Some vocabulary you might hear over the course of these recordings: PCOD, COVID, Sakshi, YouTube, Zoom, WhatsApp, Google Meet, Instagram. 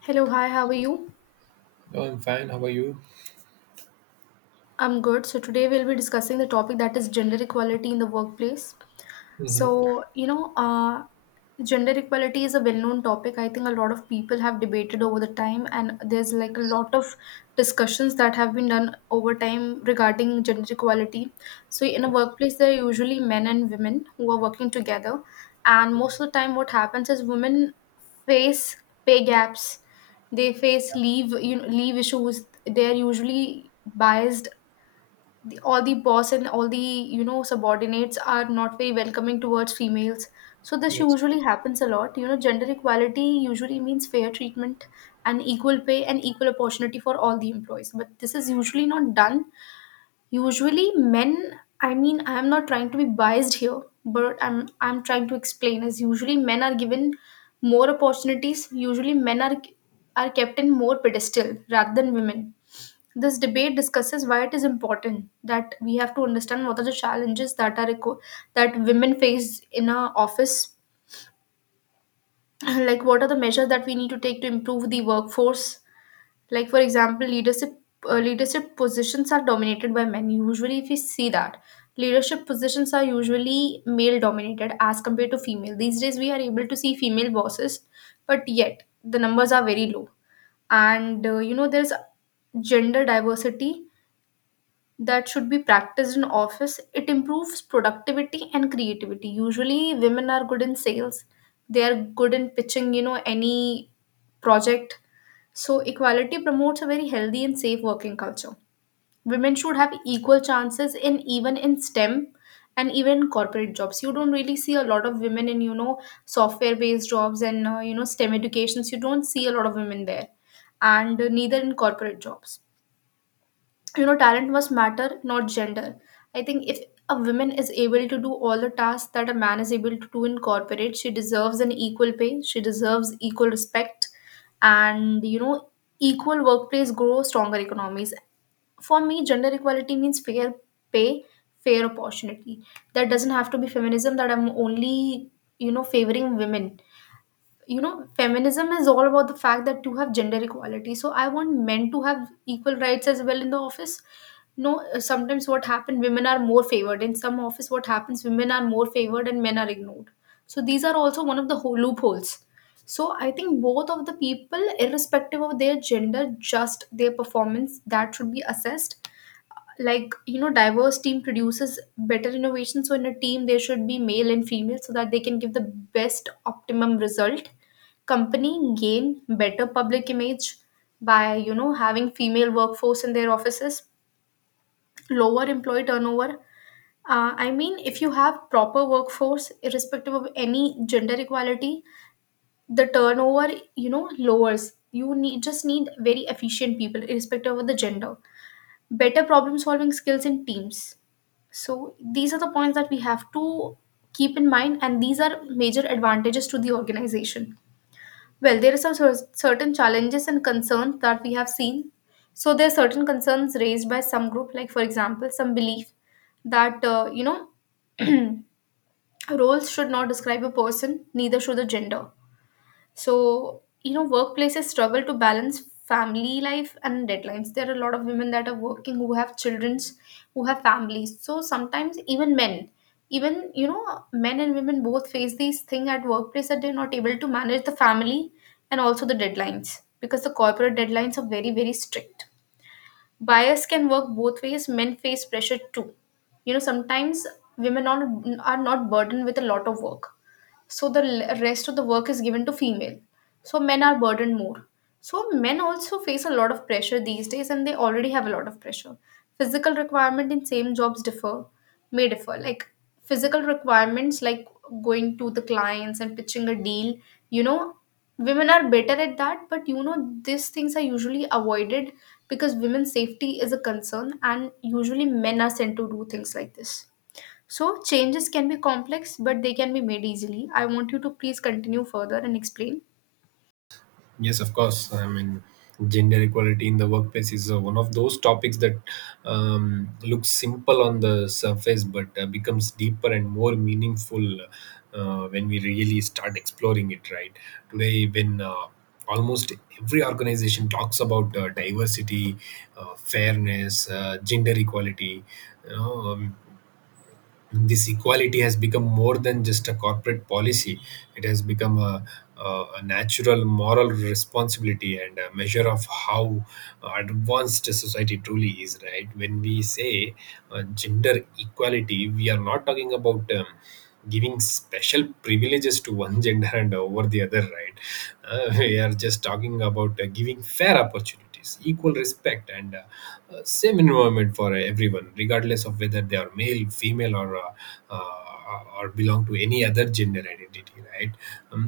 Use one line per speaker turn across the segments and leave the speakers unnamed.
Hello, hi, how are you?
Oh, I'm fine. How are you?
I'm good. So, today we'll be discussing the topic that is gender equality in the workplace.
Mm-hmm.
So, you know, uh, Gender equality is a well-known topic. I think a lot of people have debated over the time, and there's like a
Yes,
lot of discussions that have been done over time regarding gender equality. So,
of
in a
course.
workplace, there are usually men and women who are working together, and most of the time, what happens is women face pay gaps. They face leave issues. They are usually biased. All the boss and all the subordinates are not very welcoming towards females. So this
Yes.
usually happens a lot. Gender equality usually means fair treatment and equal pay and equal opportunity for all the employees, but this is usually not done. Usually men, I mean, I am not trying to be biased here, but I'm trying to explain is usually men are given more opportunities. Usually men are kept in more pedestal rather than women. This debate discusses why it is important that we have to understand what are the challenges that women face in a office, like what are the measures that we need to take to improve the workforce. Like for example, leadership positions are dominated by men. Usually, if we see that leadership positions are usually male dominated as compared to female. These days, we are able to see female bosses, but yet the numbers are very low. There's gender diversity that should be practiced in office. It improves productivity and creativity. Usually women are good in sales. They are good in pitching any project. So equality promotes a very healthy and safe working culture. Women should have equal chances in, even in STEM and even in corporate jobs. You don't really see a lot of women in, software based jobs, and STEM educations. You don't see a lot of women there, and neither in corporate jobs. Talent must matter, not gender. I think if a woman is able to do all the tasks that a man is able to do in corporate, she deserves an equal pay, she deserves equal respect, and equal workplace grow stronger economies. For me, gender equality means fair pay, fair opportunity. That doesn't have to be feminism, that I'm only favoring women. Feminism is all about the fact that you have gender equality. So I want men to have equal rights as well in the office. No Sometimes what happened, women are more favored in some office. What happens, women are more favored and men are ignored. So these are also one of the loopholes. So I think both of the people, irrespective of their gender, just their performance, that should be assessed. You know, diverse team produces better innovation. So in a team there should be male and female so that they can give the best optimum result. Company gain better public image by having female workforce in their offices. Lower employee turnover. I mean, if you have proper workforce irrespective of any gender equality, the turnover lowers. You need, just need very efficient people irrespective of the gender. Better problem solving skills in teams. So these are the points that we have to keep in mind, and these are major advantages to the organization. Well, there are some certain challenges and concerns that we have seen. So there are certain concerns raised by some group, like for example, some belief that roles should not describe a person, neither should the gender. So, workplaces struggle to balance family life and deadlines. There are a lot of women that are working who have children's, who have families. So sometimes even men, even men and women both face these thing at workplace, that they're not able to manage the family and also the deadlines, because the corporate deadlines are very, very strict. Bias can work both ways. Men face pressure too. Sometimes women are not burdened with a lot of work, so the rest of the work is given to female, so men are burdened more. So men also face a lot of pressure these days, and they already have a lot of pressure. Physical requirement in same jobs differ, may differ, like physical requirements like going to the clients and pitching a deal. you know Women are better at that, but you know, these things are usually avoided because women's safety is a concern, and usually men are sent to do things like this. So changes can be complex, but they can be made easily. I want you to please continue further and explain.
Yes, of course. I mean, gender equality in the workplace is one of those topics that looks simple on the surface, but becomes deeper and more meaningful when we really start exploring it. Right today, when almost every organization talks about diversity, fairness, gender equality, you know, this equality has become more than just a corporate policy. It has become a natural moral responsibility and a measure of how advanced a society truly is. Right, when we say gender equality, we are not talking about giving special privileges to one gender and over the other, right? We are just talking about giving fair opportunities, equal respect, and same environment for everyone, regardless of whether they are male, female, uh, or belong to any other gender identity, right? Um,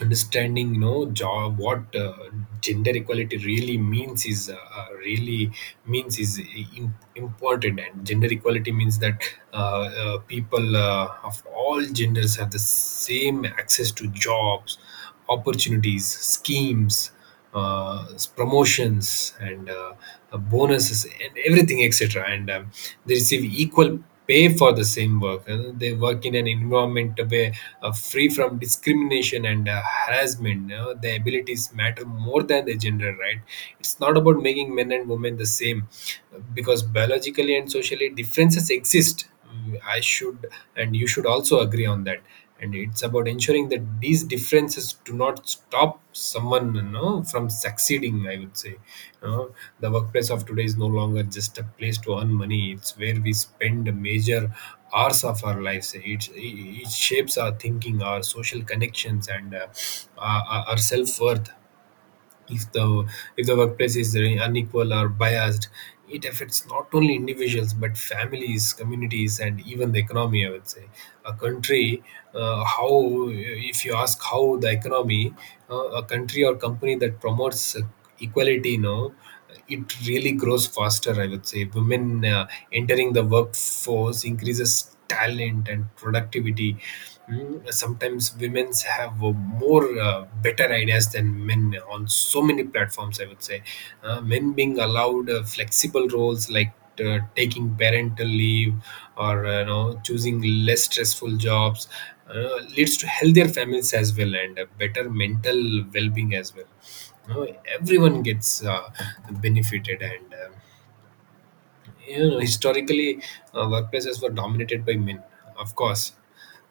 understanding you know job what gender equality really means is im- important, and gender equality means that uh, people of all genders have the same access to jobs, opportunities, schemes, uh, promotions, and bonuses, and everything, etc. And they receive equal pay for the same work. And they work in an environment where free from discrimination and harassment. You, their abilities matter more than their gender, right? It's not about making men and women the same, because biologically and socially differences exist. I should, and you should also agree on that. And it's about ensuring that these differences do not stop someone, you know, from succeeding. I would say, you know, the workplace of today is no longer just a place to earn money. It's where we spend major hours of our lives. It shapes our thinking, our social connections, and our self worth. If the if the workplace is unequal or biased, it affects not only individuals but families, communities, and even the economy. I would say a country, how, if you ask how the economy, a country or company that promotes equality, you know, it really grows faster. I would say women entering the workforce increases talent and productivity. Mm, sometimes women have more better ideas than men on so many platforms, I would say. Men being allowed flexible roles like taking parental leave or you know choosing less stressful jobs leads to healthier families as well, and better mental well-being as well. You know, everyone gets benefited. And you know, historically, workplaces were dominated by men, of course,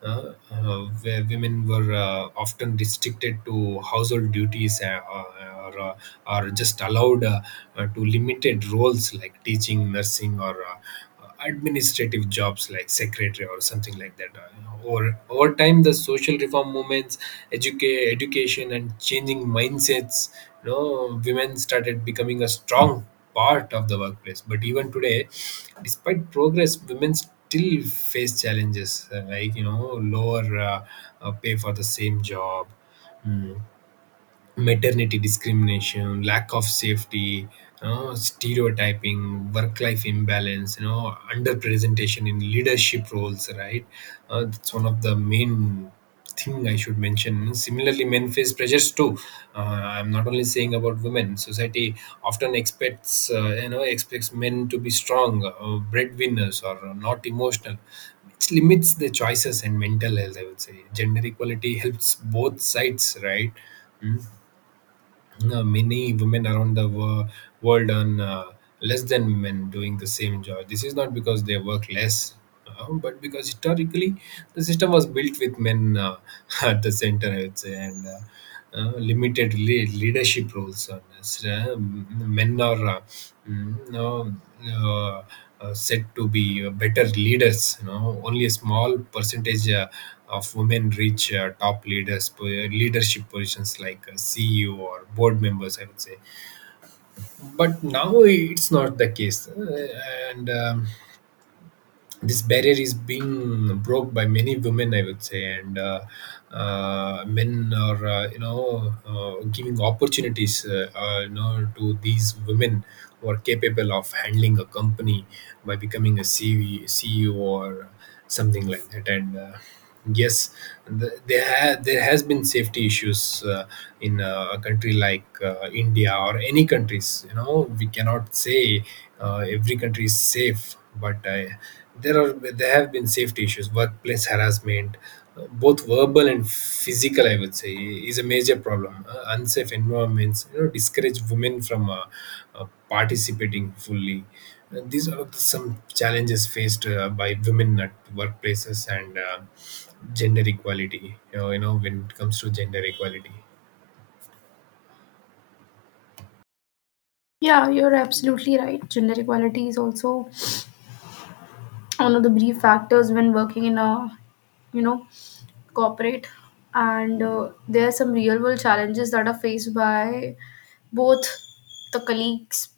where women were often restricted to household duties, or, uh, or just allowed to limited roles like teaching, nursing, or administrative jobs like secretary or something like that. Or over time, the social reform movements, education, and changing mindsets, you know, women started becoming a strong part of the workplace. But even today, despite progress, women still face challenges like you know lower pay for the same job, mm, maternity discrimination, lack of safety, you know, stereotyping, work-life imbalance, you know, underrepresentation in leadership roles, right? That's one of the main thing I should mention. Similarly, men face pressures too. I'm not only saying about women. Society often expects, you know, expects men to be strong, breadwinners, or not emotional, which limits the choices and mental health. I would say gender equality helps both sides, right? Hmm. Many women around the world earn less than men doing the same job. This is not because they work less, but because historically the system was built with men at the center, I would say, and limited leadership roles. On this. Men are mm, no, uh, said to be better leaders. You know, only a small percentage of women reach top leaders leadership positions like ceo or board members, I would say. But now it's not the case. And this barrier is being broke by many women, I would say. And men are you know giving opportunities you know to these women who are capable of handling a company by becoming a CV, ceo or something like that. And yes, there has been safety issues in a country like india or any countries. You know, we cannot say every country is safe, but there have been safety issues. Workplace harassment, both verbal and physical, I would say, is a major problem. Unsafe environments, you know, discourage women from uh, participating fully. These are some challenges faced by women at workplaces, and gender equality, you know when it comes to gender equality.
Yeah, you're absolutely right. Gender equality is also one of the brief factors when working in a, you know corporate. And there are some real world challenges that are faced by both the colleagues,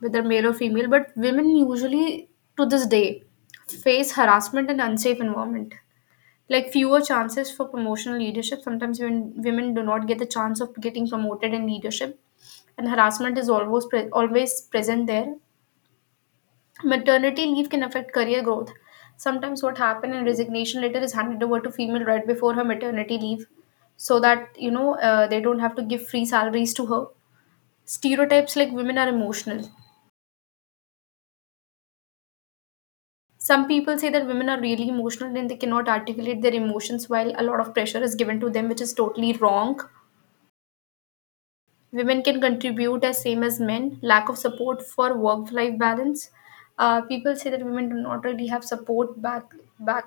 whether male or female, but women usually, to this day, face harassment and unsafe environment. Like fewer chances for promotional leadership. Sometimes when women do not get the chance of getting promoted in leadership, and harassment is always present there. Maternity leave can affect career growth. Sometimes what happened, in resignation letter is handed over to female right before her maternity leave, so that they don't have to give free salaries to her. Stereotypes like women are emotional. Some people say that women are really emotional and they cannot articulate their emotions while a lot of pressure is given to them, which is totally wrong. Women can contribute as same as men. Lack of support for work-life balance. People say that women do not really have support back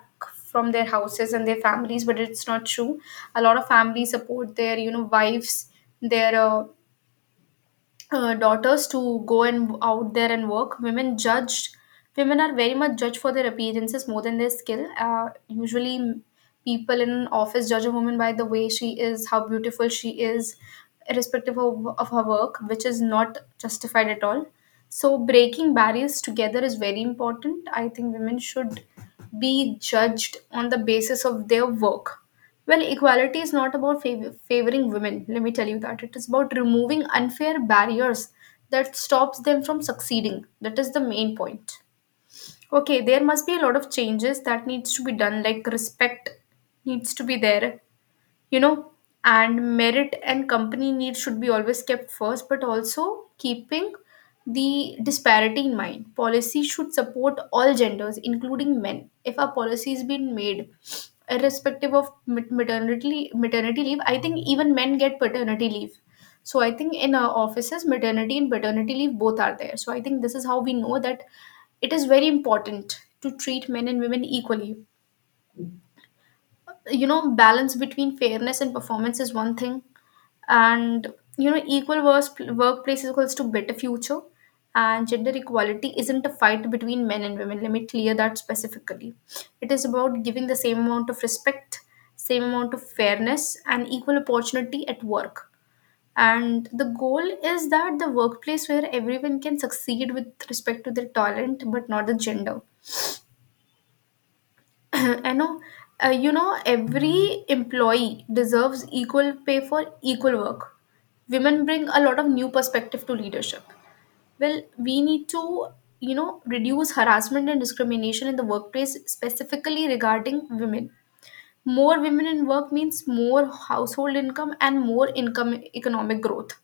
from their houses and their families, but it's not true. A lot of families support their wives, their daughters to go and out there and work. Women judged, women are very much judged for their appearances more than their skill. People in an office judge a woman by the way she is, how beautiful she is, irrespective of her work, which is not justified at all. So breaking barriers together is very important. I think women should be judged on the basis of their work. Well, equality is not about favoring women. Let me tell you that it is about removing unfair barriers that stops them from succeeding. That is the main point. Okay, there must be a lot of changes that needs to be done, like respect needs to be there, you know and merit and company needs should be always kept first, but also keeping the disparity in mind. Policy should support all genders including men. If a policy has been made irrespective of maternity maternity leave, I think even men get paternity leave. So I think in our offices maternity and paternity leave both are there, so I think this is how we know that it is very important to treat men and women equally. Balance between fairness and performance is one thing, and equal work, workplace equals to better future. And gender equality isn't a fight between men and women, let me clear that specifically. It is about giving the same amount of respect, same amount of fairness and equal opportunity at work. And the goal is that the workplace where everyone can succeed with respect to their talent but not the gender. I know, every employee deserves equal pay for equal work. Women bring a lot of new perspective to leadership. Well, we need to, reduce harassment and discrimination in the workplace, specifically regarding women. More women in work means more household income and more income economic growth.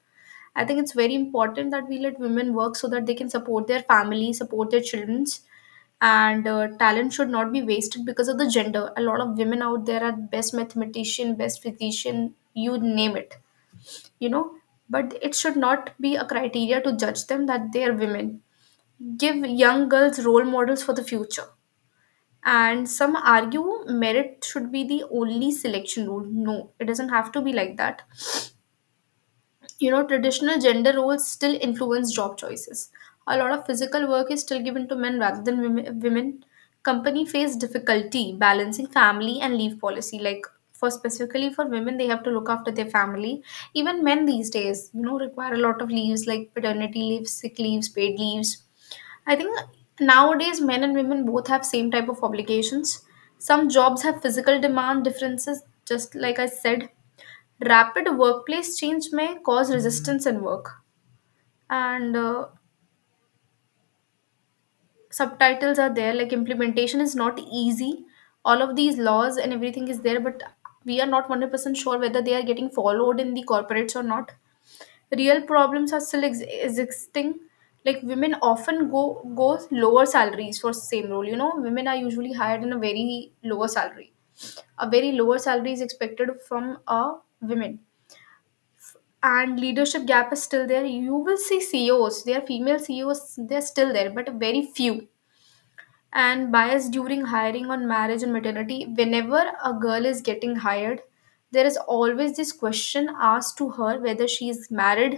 I think it's very important that we let women work so that they can support their family, support their children, and talent should not be wasted because of the gender. A lot of women out there are best mathematician, best physician, you name it, you know but it should not be a criteria to judge them that they are women. Give young girls role models for the future. And some argue merit should be the only selection rule. No, it doesn't have to be like that. Traditional gender roles still influence job choices. A lot of physical work is still given to men rather than women. Company face difficulty balancing family and leave policy, like for specifically for women, they have to look after their family. Even men these days, require a lot of leaves like paternity leaves, sick leaves, paid leaves. I think nowadays men and women both have same type of obligations. Some jobs have physical demand differences, just like I said. Rapid workplace change may cause resistance in work. And Subtitles are there, like implementation is not easy. All of these laws and everything is there, but we are not 100% sure whether they are getting followed in the corporates or not. Real problems are still existing. Like women often go lower salaries for same role. You know, women are usually hired in a very lower salary. A very lower salary is expected from a women. And leadership gap is still there. You will see ceos, they are female ceos, they're still there, but very few. And bias during hiring on marriage and maternity, whenever a girl is getting hired, there is always this question asked to her whether she is married,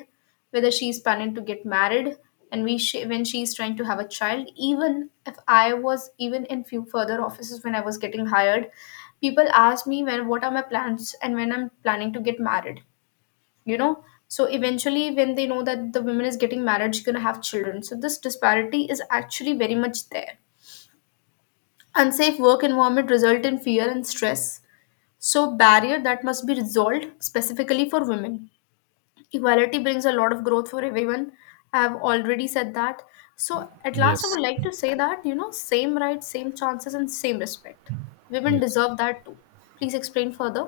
whether she is planning to get married, and when she is trying to have a child. Even if I was, even in few further offices when I was getting hired, people ask me when, what are my plans and when I'm planning to get married, you know. So eventually when they know that the woman is getting married, she's going to have children, so this disparity is actually very much there. Unsafe work environment result in fear and stress. So barrier that must be resolved specifically for women. Equality brings a lot of growth for everyone. I have already said that. So at last I
Yes.
would like to say that, you know, same rights, same chances and same respect. Women
Yes.
deserve that too. Please explain further.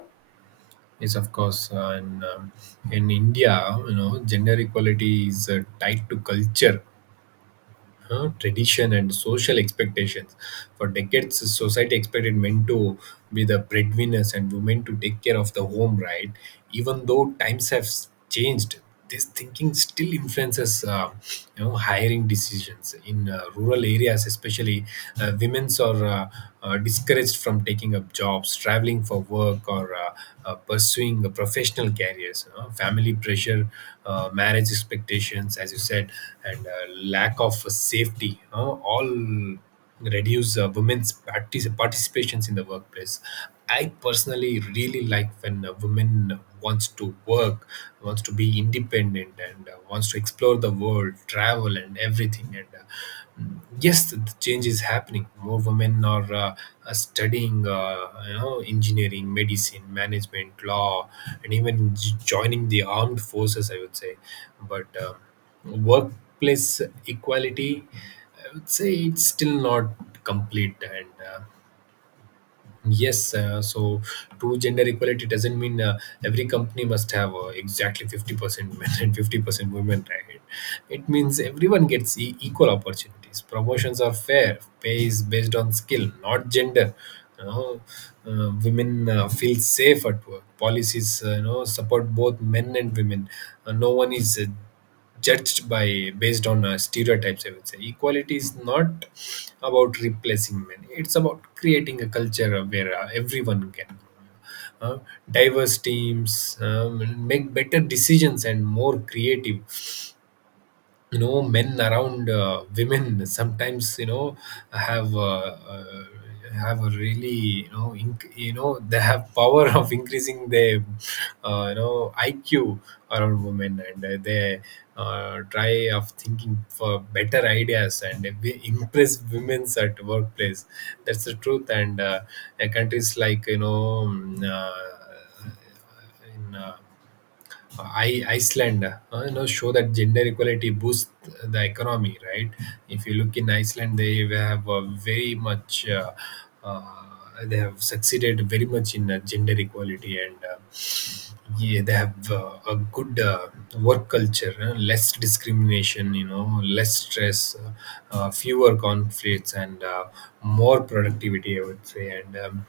Yes, of course. And in India, you know, gender equality is tied to culture, tradition, and social expectations. For decades, society expected men to be the breadwinners and women to take care of the home, right? Even though times have changed, this thinking still influences you know hiring decisions in rural areas especially. Women's are discouraged from taking up jobs, traveling for work or pursuing a professional careers, you know, family pressure, marriage expectations as you said, and lack of safety, you know, all reduce women's participations in the workplace. I personally really like when a woman wants to work, wants to be independent, and wants to explore the world, travel, and everything. And mm, yes, the change is happening. More women are studying you know engineering, medicine, management, law, and even joining the armed forces, I would say. But um, workplace equality, I would say, it's still not complete. And yes, so true gender equality doesn't mean every company must have exactly 50% men and 50% women, right? It means everyone gets e- equal opportunities. Promotions are fair, pay is based on skill, not gender. You know, women feel safe at work. Policies, you know, support both men and women. No one is judged by based on stereotypes. I would say equality is not about replacing men. It's about creating a culture of where everyone can uh, diverse teams make better decisions and more creative. You know, men around women sometimes you know have uh, uh, have a really you know you know they have power of increasing their you know IQ around women. And they try of thinking for better ideas, and they impress women's at workplace. That's the truth. And countries like you know mm, in uh, Iceland, you know, show that gender equality boosts the economy, right? If you look in Iceland, they have very much, uh, they have succeeded very much in gender equality, and yeah, they have a good work culture, less discrimination, you know, less stress, fewer conflicts, and more productivity, I would say. And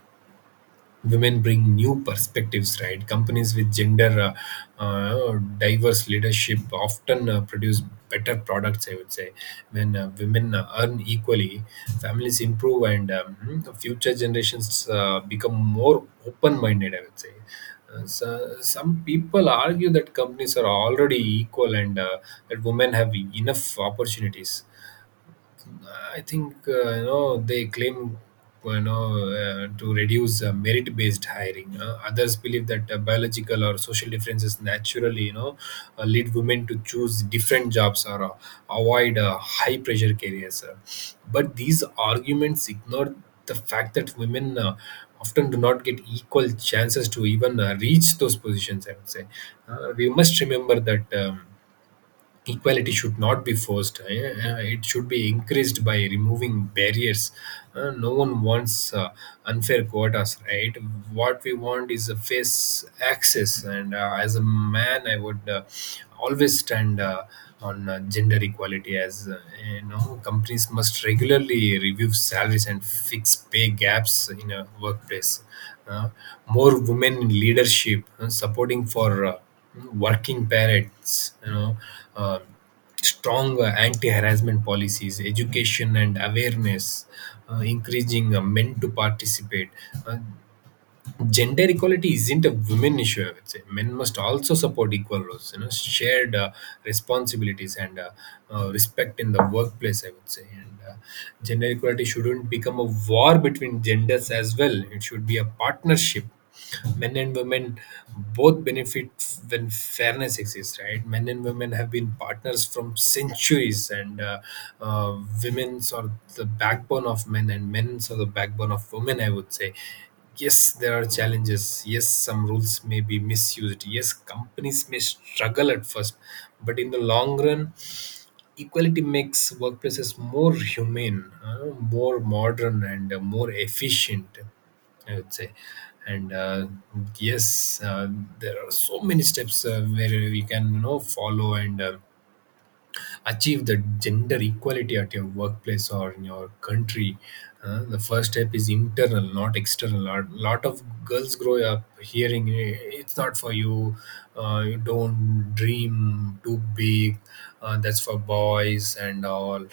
women bring new perspectives, right? Companies with gender diverse leadership often produce better products, I would say. When women earn equally, families improve, and future generations become more open minded, I would say. So some people argue that companies are already equal, and that women have enough opportunities. I think you know they claim, you know, to reduce merit-based hiring. Others believe that biological or social differences naturally you know lead women to choose different jobs or avoid high-pressure careers. But these arguments ignore the fact that women often do not get equal chances to even reach those positions. I would say we must remember that. Equality should not be forced, it should be increased by removing barriers. No one wants uh, unfair quotas, right? What we want is a face access. And as a man, I would always stand on gender equality as you know companies must regularly review salaries and fix pay gaps in a workplace. Uh, More women in leadership, supporting for working parents, you know, uh, strong anti-harassment policies, education and awareness, encouraging men to participate. Uh, Gender equality isn't a women issue, I would say. Men must also support equal roles, you know, shared responsibilities and respect in the workplace, I would say. And Gender equality shouldn't become a war between genders as well. It should be a partnership. Men and women both benefit when fairness exists, right? Men and women have been partners from centuries, and uh, women's are the backbone of men and men's are the backbone of women, I would say. Yes, there are challenges. Yes, some rules may be misused. Yes, companies may struggle at first, but in the long run, equality makes workplaces more humane, more modern, and more efficient. I would say, and yes, uh, there are so many steps where we can, you know, follow and achieve the gender equality at your workplace or in your country. Uh, the first step is internal, not external. A lot of girls grow up hearing, "Eh, it's not for you. You don't dream too big. That's for boys and all.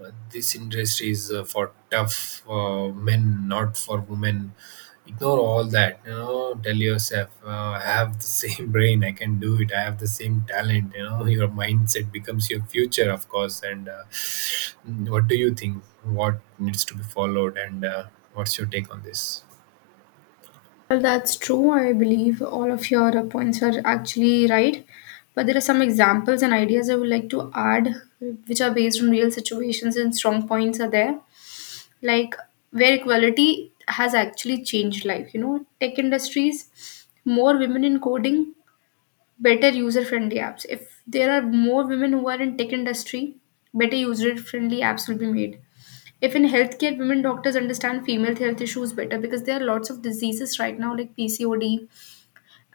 This industry is for tough men, not for women." Ignore all that, you know. Tell yourself, I have the same brain, I can do it, I have the same talent, you know. Your mindset becomes your future, of course. And What do you think? What needs to be followed? And What's your take on this?
Well, that's true. I believe all of your points are actually right. But there are some examples and ideas I would like to add, which are based on real situations and strong points are there. Like where equality has actually changed life. You know, tech industries, more women in coding, better user-friendly apps. If there are more women who are in tech industry, better user-friendly apps will be made. If in healthcare, women doctors understand female health issues better, because there are lots of diseases right now like PCOD,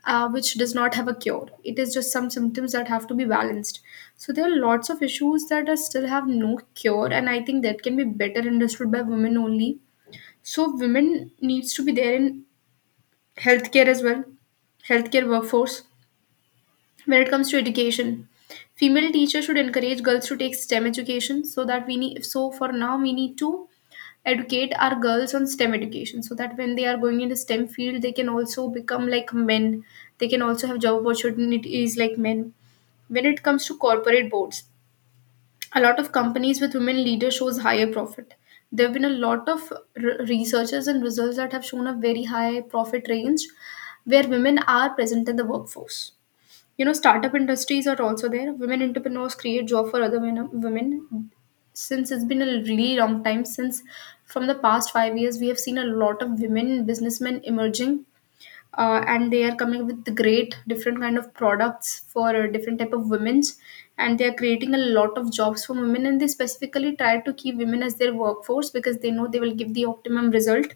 which does not have a cure. It is just some symptoms that have to be balanced. So there are lots of issues that are still have no cure, and I think that can be better understood by women only. So women needs to be there in healthcare as well, healthcare workforce. When it comes to education, female teachers should encourage girls to take STEM education so that we need. So for now, we need to educate our girls on STEM education so that when they are going into STEM field, they can also become like men. They can also have job opportunities like men. When it comes to corporate boards, a lot of companies with women leaders shows higher profit. There have been a lot of researchers and results that have shown a very high profit range where women are present in the workforce. You know, startup industries are also there. Women entrepreneurs create job for other women. Since it's been a really long time, since from the past 5 years, we have seen a lot of women businessmen emerging, and they are coming with the great different kind of products for different type of women's, and they are creating a lot of jobs for women. And they specifically try to keep women as their workforce because they know they will give the optimum result.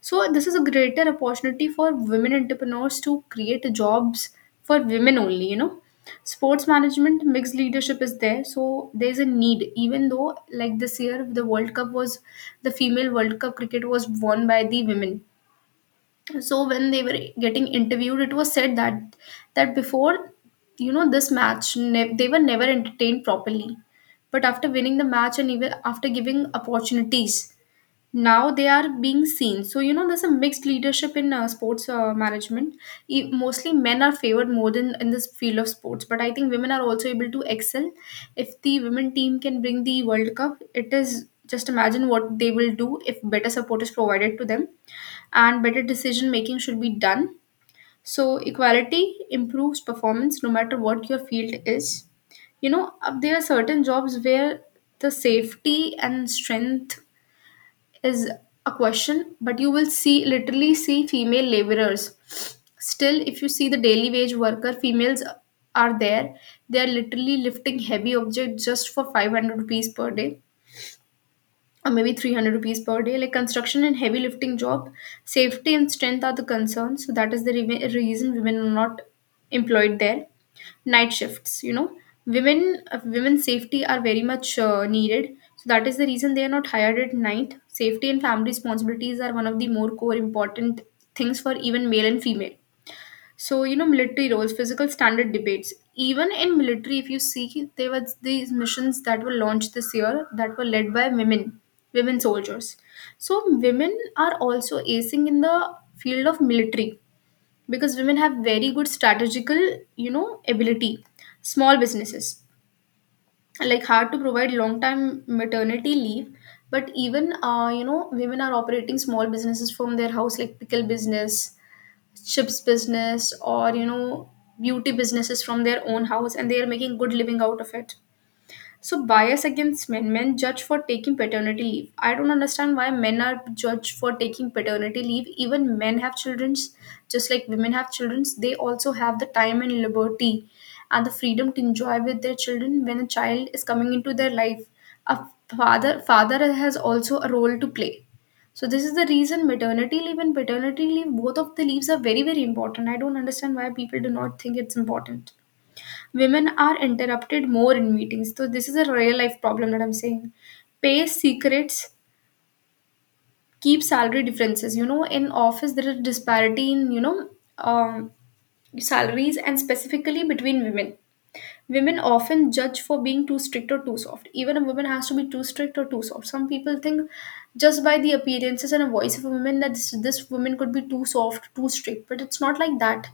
So this is a greater opportunity for women entrepreneurs to create jobs for women only, you know. Sports management, mixed leadership is there. So there's a need. Even though like this year the World Cup was, the female World Cup cricket was won by the women. So when they were getting interviewed, it was said that, that before, you know, they were never entertained properly. But after winning the match and even after giving opportunities, now they are being seen. So you know, there's a mixed leadership in sports management. Mostly men are favored more than in this field of sports, but I think women are also able to excel. If the women team can bring the world cup, it is just imagine what they will do if better support is provided to them and better decision making should be done. So equality improves performance no matter what your field is. You know, there are certain jobs where the safety and strength is a question, but you will see literally see female laborers. Still if you see the daily wage worker, females are there. They are literally lifting heavy objects just for 500 rupees per day, or maybe 300 rupees per day, like construction and heavy lifting job. Safety and strength are the concerns, so that is the reason women are not employed there. Night shifts, you know, women, women's safety are very much needed. So that is the reason they are not hired at night. Safety and family responsibilities are one of the more core important things for even male and female. So, you know, military roles, physical standard debates. Even in military, if you see, there were these missions that were launched this year that were led by women, women soldiers. So, women are also acing in the field of military, because women have very good strategical, you know, ability. Small businesses like hard to provide long time maternity leave, but even you know, women are operating small businesses from their house, like pickle business, ships business, or you know, beauty businesses from their own house, and they are making good living out of it. So bias against men, men judge for taking paternity leave. I don't understand why men are judged for taking paternity leave. Even men have childrens, just like women have childrens. They also have the time and liberty and the freedom to enjoy with their children when a child is coming into their life. A father has also a role to play. So this is the reason maternity leave and paternity leave, both of the leaves are very, very important. I don't understand why people do not think it's important. Women are interrupted more in meetings. So this is a real life problem that I'm saying. Pay secrets, keep salary differences. You know, in office there is disparity in, you know, um, salaries and specifically between women. Women often judge for being too strict or too soft. Even a woman has to be too strict or too soft. Some people think just by the appearances and a voice of a woman that this woman could be too soft, too strict, but it's not like that.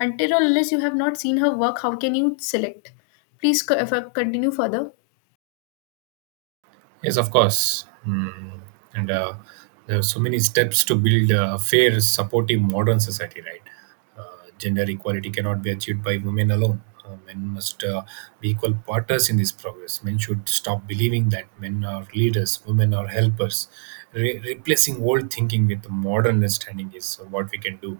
Until or unless you have not seen her work, how can you select? If I continue further.
Yes, of course. Mm. And There are so many steps to build a fair, supportive, modern society, right? Gender equality cannot be achieved by women alone. Men must be equal partners in this progress. Men should stop believing that men are leaders, women are helpers. Replacing old thinking with modern understanding is what we can do.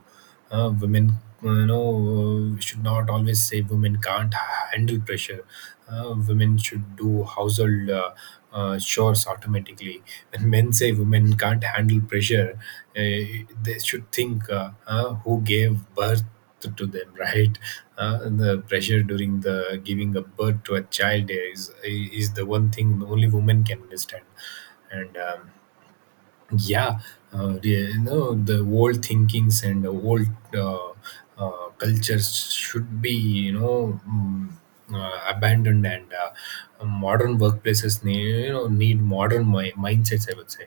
Women, you know, should not always say women can't handle pressure. Women should do household chores automatically. When men say women can't handle pressure, they should think who gave birth to them, right? The pressure during the giving a birth to a child is the one thing only women can understand, and yeah, the, you know, the old thinkings and old uh, cultures should be, you know, abandoned, and modern workplaces need, you know, need modern mindsets, I would say.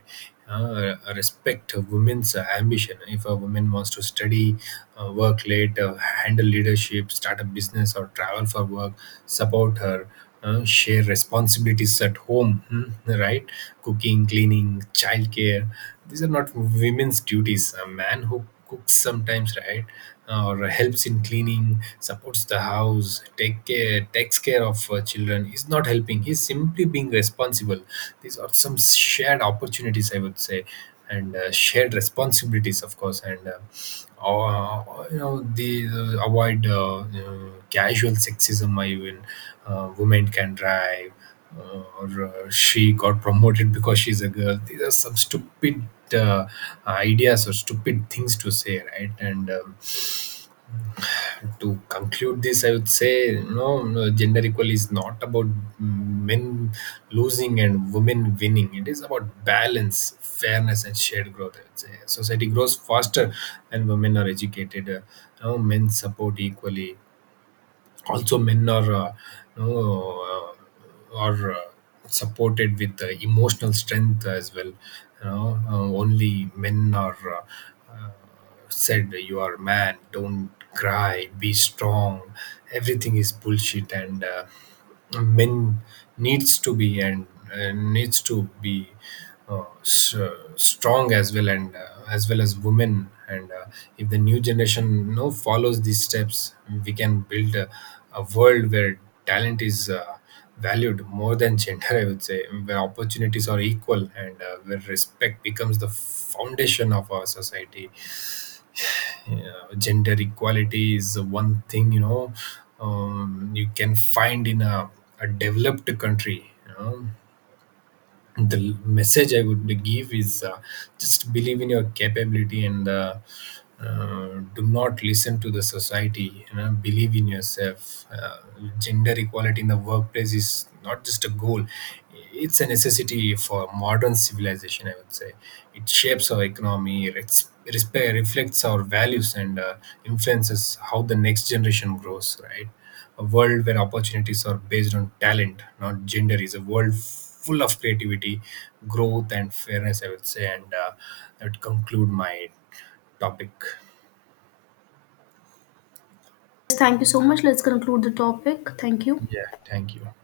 Respect a women's ambition. If a woman wants to study, work late, handle leadership, start a business, or travel for work, support her. Share responsibilities at home, hmm, right? Cooking, cleaning, childcare. These are not women's duties. A man who cooks sometimes, right? Or helps in cleaning, supports the house, takes care of children. He's not helping. He's simply being responsible. These are some shared opportunities, I would say, and shared responsibilities, of course, and or you know the avoid you know, casual sexism. I even, women can drive, or she got promoted because she's a girl, these are some stupid uh, ideas or stupid things to say, right? And to conclude this, I would say, no, no, gender equal is not about men losing and women winning. It is about balance, fairness, and shared growth. I would say society grows faster when women are educated. No, Men support equally. Also, men are no, are supported with emotional strength as well. You know, only men are. Uh, uh, Said, you are a man, don't cry, be strong, everything is bullshit. And men needs to be and needs to be uh, s- strong as well and as well as women. And if the new generation, you know, follows these steps, we can build a world where talent is valued more than gender, I would say, where opportunities are equal, and where respect becomes the foundation of our society. Gender equality is one thing, you know, you can find in a developed country, you know. The message I would give is, just believe in your capability, and uh, do not listen to the society. You know, believe in yourself. Gender equality in the workplace is not just a goal; it's a necessity for modern civilization, I would say. It shapes our economy, reflects our values, and influences how the next generation grows. Right. A world where opportunities are based on talent, not gender, is a world full of creativity, growth, and fairness, I would say. And that would conclude my topic.
Thank you so much. Let's conclude the topic. Thank you.
Yeah, thank you.